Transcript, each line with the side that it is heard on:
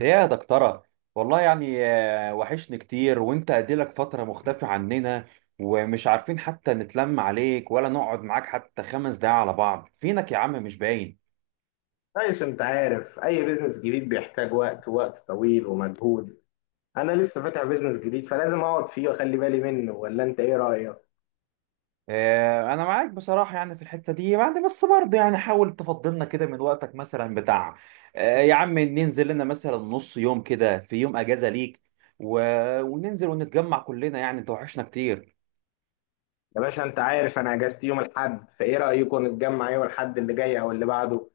right: يا دكتورة، والله يعني وحشني كتير وانت اديلك فترة مختفي عننا، ومش عارفين حتى نتلم عليك ولا نقعد معاك حتى 5 دقايق على بعض. فينك يا عم؟ مش باين.
left: كويس، انت عارف اي بيزنس جديد بيحتاج وقت، وقت طويل ومجهود. انا لسه فاتح بيزنس جديد فلازم اقعد فيه واخلي بالي منه، ولا انت ايه رايك؟
right: انا معاك بصراحة يعني في الحتة دي، يعني بس برضه يعني حاول تفضلنا كده من وقتك مثلا بتاع يا عم، ننزل لنا مثلا نص يوم كده في يوم اجازة ليك و... وننزل ونتجمع كلنا، يعني انت وحشنا كتير.
left: يا باشا، انت عارف انا اجازتي يوم الاحد، فايه رايكم نتجمع يوم الاحد اللي جاي او اللي بعده؟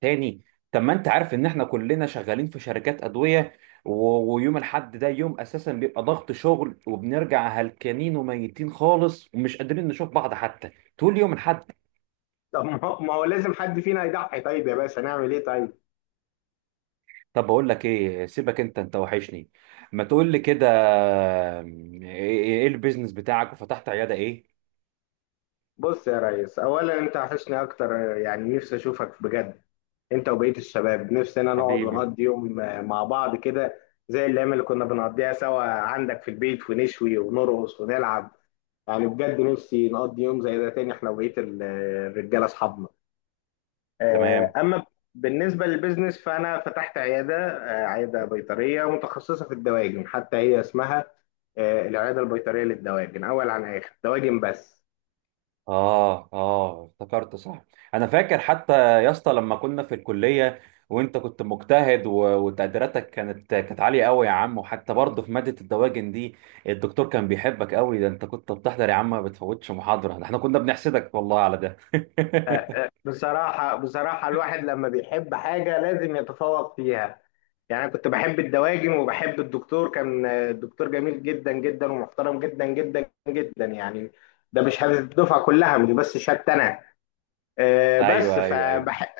right: تاني؟ طب ما انت عارف ان احنا كلنا شغالين في شركات ادويه، ويوم الاحد ده يوم اساسا بيبقى ضغط شغل، وبنرجع هلكانين وميتين خالص، ومش قادرين نشوف بعض حتى، تقول لي يوم الاحد؟
left: طب ما هو لازم حد فينا يضحي، طيب يا باشا نعمل ايه؟ طيب
right: طب بقول لك ايه، سيبك انت وحشني. ما تقول لي كده، ايه إيه البيزنس بتاعك؟ وفتحت عياده ايه؟
left: بص يا ريس، اولا انت وحشني اكتر. يعني نفسي اشوفك بجد، انت وبقيه الشباب، نفسنا نقعد
right: حبيبي.
left: ونقضي يوم مع بعض كده. زي الايام اللي كنا بنقضيها سوا عندك في البيت ونشوي ونرقص ونلعب. يعني بجد نفسي نقضي يوم زي ده تاني، احنا وبقية الرجالة اصحابنا.
right: تمام.
left: اما بالنسبة للبيزنس، فانا فتحت عيادة، عيادة بيطرية متخصصة في الدواجن، حتى هي اسمها العيادة البيطرية للدواجن، اول عن اخر دواجن بس.
right: اه اه، افتكرت صح، انا فاكر حتى يا اسطى لما كنا في الكليه، وانت كنت مجتهد وتقديراتك كانت عاليه قوي يا عم، وحتى برضه في ماده الدواجن دي الدكتور كان بيحبك قوي، ده انت كنت بتحضر يا عم، ما بتفوتش محاضره، ده احنا كنا بنحسدك والله على ده.
left: بصراحة بصراحة، الواحد لما بيحب حاجة لازم يتفوق فيها. يعني أنا كنت بحب الدواجن وبحب الدكتور، كان الدكتور جميل جدا جدا ومحترم جدا جدا جدا، يعني ده مش هدف الدفعة كلها، مش بس شهادتي انا. آه، بس
right: ايوه ايوه ايوه.
left: فبح...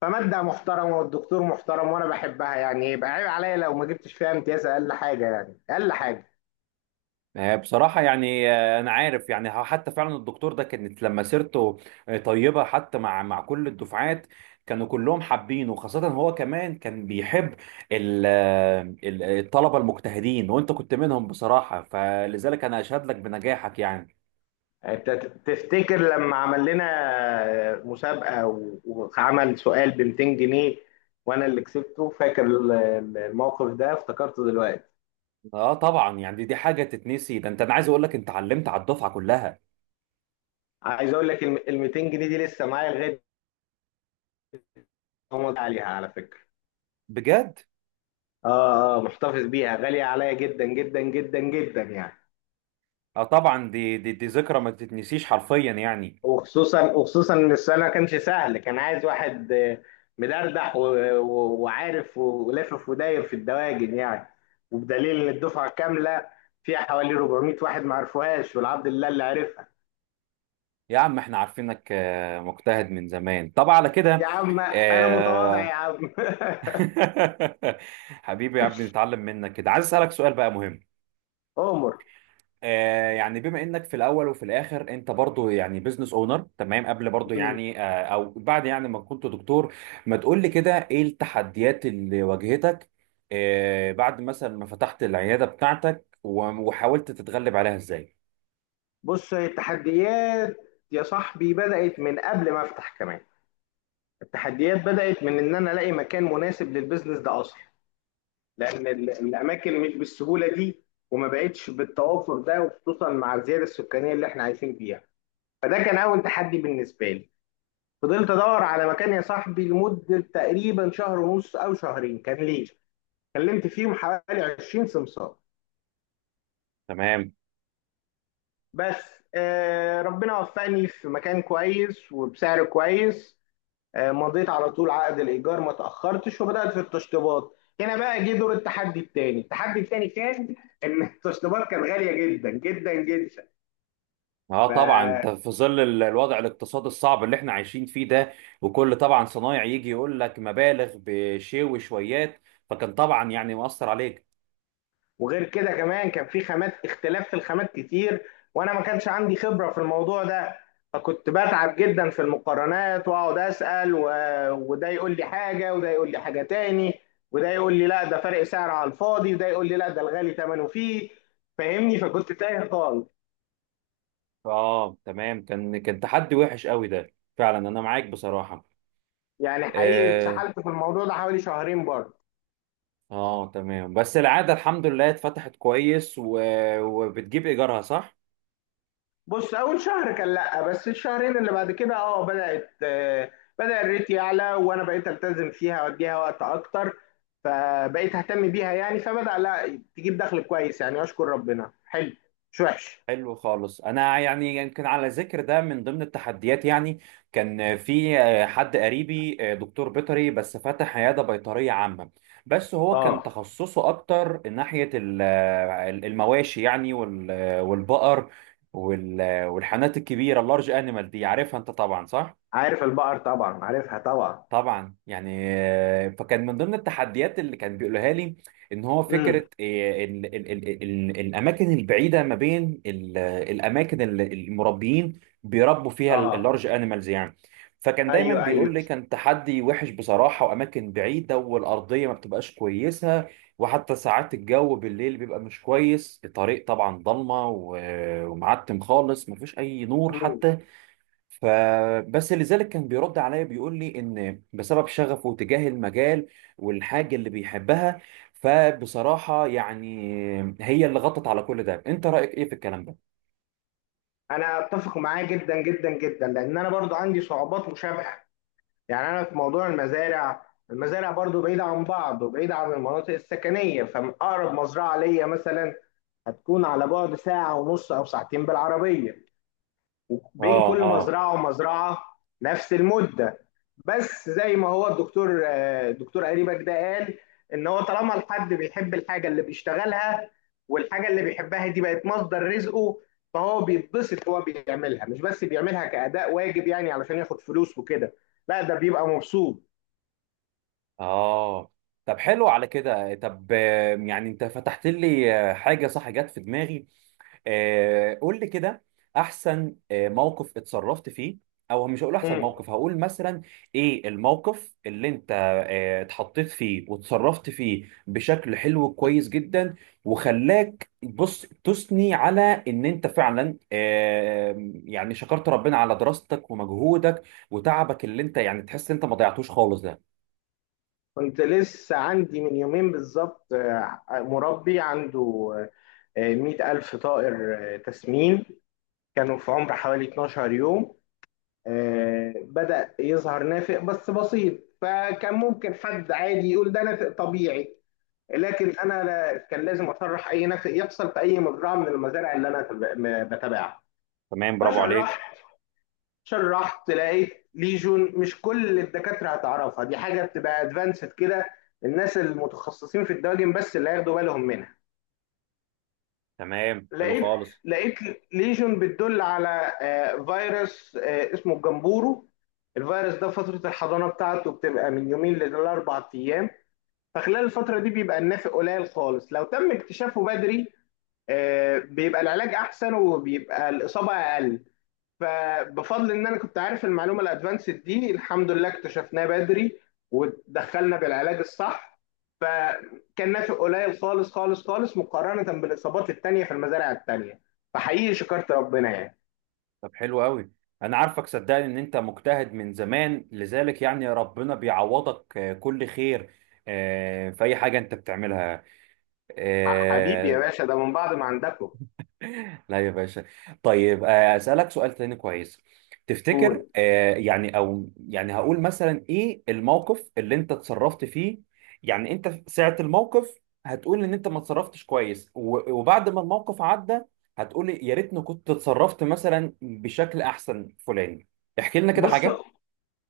left: فمادة محترمة والدكتور محترم وأنا بحبها، يعني يبقى عيب عليا لو ما جبتش فيها امتياز، أقل حاجة يعني أقل حاجة.
right: بصراحة يعني أنا عارف يعني حتى فعلا الدكتور ده كانت لما سيرته طيبة حتى مع كل الدفعات، كانوا كلهم حابينه، وخاصة هو كمان كان بيحب الطلبة المجتهدين، وأنت كنت منهم بصراحة، فلذلك أنا أشهد لك بنجاحك يعني.
left: يعني أنت تفتكر لما عمل لنا مسابقة وعمل سؤال ب 200 جنيه وأنا اللي كسبته؟ فاكر الموقف ده، افتكرته دلوقتي.
right: أه طبعا، يعني دي حاجة تتنسي، ده أنت، أنا عايز أقول لك أنت علمت على الدفعة كلها.
left: عايز أقول لك ال 200 جنيه دي لسه معايا لغاية ما عليها، على فكرة.
right: بجد.
left: محتفظ بيها، غالية عليا جدا جدا جدا جدا يعني.
right: أه طبعا، دي ذكرى ما تتنسيش حرفيا يعني.
left: وخصوصا وخصوصا ان السؤال ما كانش سهل، كان عايز واحد مدردح وعارف ولافف وداير في الدواجن، يعني وبدليل ان الدفعه كامله فيها حوالي 400 واحد ما عرفوهاش، والعبد لله اللي عرفها.
right: يا عم احنا عارفينك مجتهد من زمان طبعا على كده.
left: يا عم انا متواضع
right: آه.
left: يا عم.
right: حبيبي يا عم، نتعلم منك كده. عايز اسالك سؤال بقى مهم.
left: عمر.
right: يعني بما انك في الاول وفي الاخر انت برضو يعني بزنس اونر، تمام؟ قبل برضو
left: مم.
right: يعني او بعد يعني ما كنت دكتور. ما تقول لي كده، ايه التحديات اللي واجهتك بعد مثلا ما فتحت العياده بتاعتك، وحاولت تتغلب عليها ازاي؟
left: بص التحديات يا صاحبي، بدأت من قبل ما افتح كمان. التحديات بدأت من ان انا الاقي مكان مناسب للبيزنس ده اصلا، لان الاماكن مش بالسهوله دي، وما بقتش بالتوافر ده، وخصوصا مع الزياده السكانيه اللي احنا عايشين فيها. فده كان اول تحدي بالنسبه لي. فضلت ادور على مكان يا صاحبي لمده تقريبا شهر ونص او شهرين كان ليه، كلمت فيهم حوالي 20 سمسار
right: تمام.
left: بس. ربنا وفقني في مكان كويس وبسعر كويس. مضيت على طول عقد الايجار ما تاخرتش، وبدات في التشطيبات. هنا بقى جه دور التحدي التاني. التحدي التاني كان ان التشطيبات كانت غاليه جدا جدا جدا.
right: اه
left: ف...
right: طبعا، انت في ظل الوضع الاقتصادي الصعب اللي احنا عايشين فيه ده، وكل طبعا صنايع يجي يقول لك مبالغ بشيء وشويات، فكان طبعا يعني مؤثر عليك.
left: وغير كده كمان كان في خامات، اختلاف في الخامات كتير، وانا ما كانش عندي خبره في الموضوع ده. فكنت بتعب جدا في المقارنات واقعد اسال وده يقول لي حاجه وده يقول لي حاجه تاني، وده يقول لي لا ده فرق سعر على الفاضي، وده يقول لي لا ده الغالي ثمنه فيه، فاهمني؟ فكنت تايه خالص.
right: اه تمام، كان تحدي وحش قوي ده فعلا، انا معاك بصراحة.
left: يعني حقيقي
right: اه.
left: اتسحلت في الموضوع ده حوالي شهرين برضه.
right: تمام، بس العادة الحمد لله اتفتحت كويس وبتجيب ايجارها، صح؟
left: بص اول شهر كان لا، بس الشهرين اللي بعد كده بدات، بدا الريت يعلى وانا بقيت التزم فيها واديها وقت اكتر، فبقيت اهتم بيها يعني، فبدا لا، تجيب دخل كويس يعني، اشكر ربنا، حلو مش وحش.
right: حلو خالص. انا يعني يمكن على ذكر ده، من ضمن التحديات يعني، كان في حد قريبي، دكتور بيطري بس فتح عياده بيطريه عامه، بس هو كان
left: اه،
right: تخصصه اكتر ناحيه المواشي يعني، والبقر، والحانات الكبيره، اللارج انيمال دي عارفها انت طبعا، صح؟
left: عارف البقر طبعا، عارفها طبعا.
right: طبعا. يعني فكان من ضمن التحديات اللي كان بيقولها لي، ان هو فكره
left: امم.
right: ال ال ال ال الاماكن البعيده ما بين الاماكن اللي المربيين بيربوا فيها
left: اه.
right: اللارج انيمالز يعني. فكان دايما
left: ايوه،
right: بيقول
left: ايوه.
right: لي كان تحدي وحش بصراحه، واماكن بعيده، والارضيه ما بتبقاش كويسه، وحتى ساعات الجو بالليل بيبقى مش كويس، الطريق طبعا ضلمه ومعتم خالص، مفيش اي نور
left: مم.
right: حتى. فبس لذلك كان بيرد عليا، بيقول لي ان بسبب شغفه تجاه المجال والحاجه اللي بيحبها، فبصراحه يعني هي اللي غطت على كل ده. انت رايك ايه في الكلام ده؟
left: انا اتفق معاه جدا جدا جدا، لان انا برضو عندي صعوبات مشابهه. يعني انا في موضوع المزارع، برضو بعيدة عن بعض وبعيدة عن المناطق السكنية، فأقرب مزرعة ليا مثلا هتكون على بعد ساعة ونص أو ساعتين بالعربية، وبين
right: اه
left: كل
right: اه
left: مزرعة ومزرعة نفس المدة. بس زي ما هو الدكتور، الدكتور قريبك ده قال، إن هو طالما الحد بيحب الحاجة اللي بيشتغلها، والحاجة اللي بيحبها دي بقت مصدر رزقه، فهو بيتبسط وهو بيعملها، مش بس بيعملها كأداء واجب يعني علشان ياخد فلوس وكده، لا ده بيبقى مبسوط.
right: اه. طب حلو على كده. طب يعني انت فتحت لي حاجه، صح، جت في دماغي. قول لي كده، احسن موقف اتصرفت فيه، او مش هقول احسن
left: مم.
right: موقف، هقول مثلا ايه الموقف اللي انت اتحطيت فيه وتصرفت فيه بشكل حلو كويس جدا، وخلاك بص تثني على ان انت فعلا يعني شكرت ربنا على دراستك ومجهودك وتعبك، اللي انت يعني تحس انت ما ضيعتوش خالص ده.
left: كنت لسه عندي من يومين بالظبط مربي عنده 100,000 طائر تسمين، كانوا في عمر حوالي 12 يوم. بدأ يظهر نافق بس بسيط، فكان ممكن حد عادي يقول ده نافق طبيعي، لكن أنا كان لازم أشرح أي نافق يحصل في أي مزرعة من المزارع اللي أنا بتابعها.
right: تمام، برافو عليك.
left: فشرحت، لقيت ليجون، مش كل الدكاترة هتعرفها، دي حاجة بتبقى ادفانسد كده، الناس المتخصصين في الدواجن بس اللي هياخدوا بالهم منها.
right: تمام، حلو
left: لقيت
right: خالص.
left: لقيت ليجون بتدل على فيروس اسمه الجمبورو. الفيروس ده فترة الحضانة بتاعته بتبقى من يومين لأربع أيام، فخلال الفترة دي بيبقى النافق قليل خالص لو تم اكتشافه بدري، بيبقى العلاج أحسن وبيبقى الإصابة أقل. فبفضل ان انا كنت عارف المعلومه الادفانسد دي الحمد لله اكتشفناها بدري، ودخلنا بالعلاج الصح، فكان نافع قليل خالص خالص خالص مقارنه بالاصابات التانيه في المزارع التانيه. فحقيقي شكرت ربنا يعني.
right: طب حلو قوي، انا عارفك صدقني ان انت مجتهد من زمان، لذلك يعني ربنا بيعوضك كل خير في اي حاجه انت بتعملها
left: حبيبي يا
right: آه،
left: باشا، ده من بعض ما عندكم.
right: لا يا باشا. طيب أسألك سؤال تاني كويس. تفتكر
left: قول.
right: يعني، أو يعني هقول مثلا إيه الموقف اللي أنت اتصرفت فيه، يعني أنت في ساعة الموقف هتقول إن أنت ما اتصرفتش كويس، وبعد ما الموقف عدى هتقول يا ريتني كنت اتصرفت مثلا بشكل أحسن فلان، احكي لنا كده
left: بص،
right: حاجة.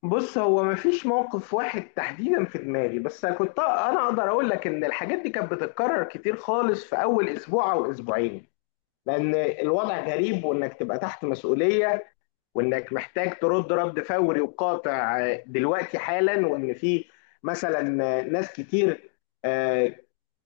left: هو مفيش موقف واحد تحديدا في دماغي، بس كنت انا اقدر اقول لك ان الحاجات دي كانت بتتكرر كتير خالص في اول اسبوع او اسبوعين، لان الوضع غريب، وانك تبقى تحت مسؤوليه، وانك محتاج ترد رد فوري وقاطع دلوقتي حالا، وان في مثلا ناس كتير آه،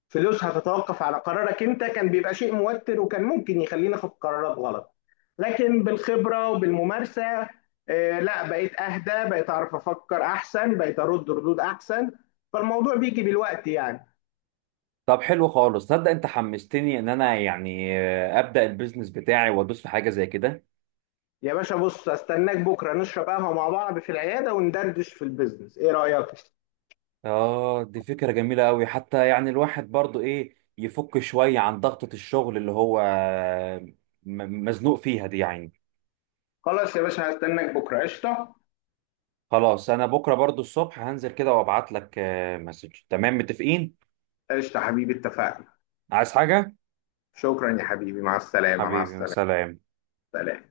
left: فلوسها تتوقف على قرارك انت، كان بيبقى شيء موتر، وكان ممكن يخليني اخد قرارات غلط. لكن بالخبره وبالممارسه لا بقيت اهدى، بقيت اعرف افكر احسن، بقيت ارد ردود احسن، فالموضوع بيجي بالوقت يعني.
right: طب حلو خالص، تصدق أنت حمستني إن أنا يعني أبدأ البيزنس بتاعي وأدوس في حاجة زي كده.
left: يا باشا بص، استناك بكره نشرب قهوه مع بعض في العياده وندردش في البيزنس، ايه رايك؟
right: اه، دي فكرة جميلة قوي، حتى يعني الواحد برضو ايه، يفك شوية عن ضغطة الشغل اللي هو مزنوق فيها دي يعني.
left: خلاص يا باشا، هستناك بكره قشطه.
right: خلاص، انا بكرة برضو الصبح هنزل كده وابعت لك مسج، تمام؟ متفقين.
left: قشطه حبيبي، اتفقنا.
right: عايز حاجة؟
left: شكرا يا حبيبي، مع السلامه، مع
right: حبيبي،
left: السلامه.
right: سلام.
left: سلام.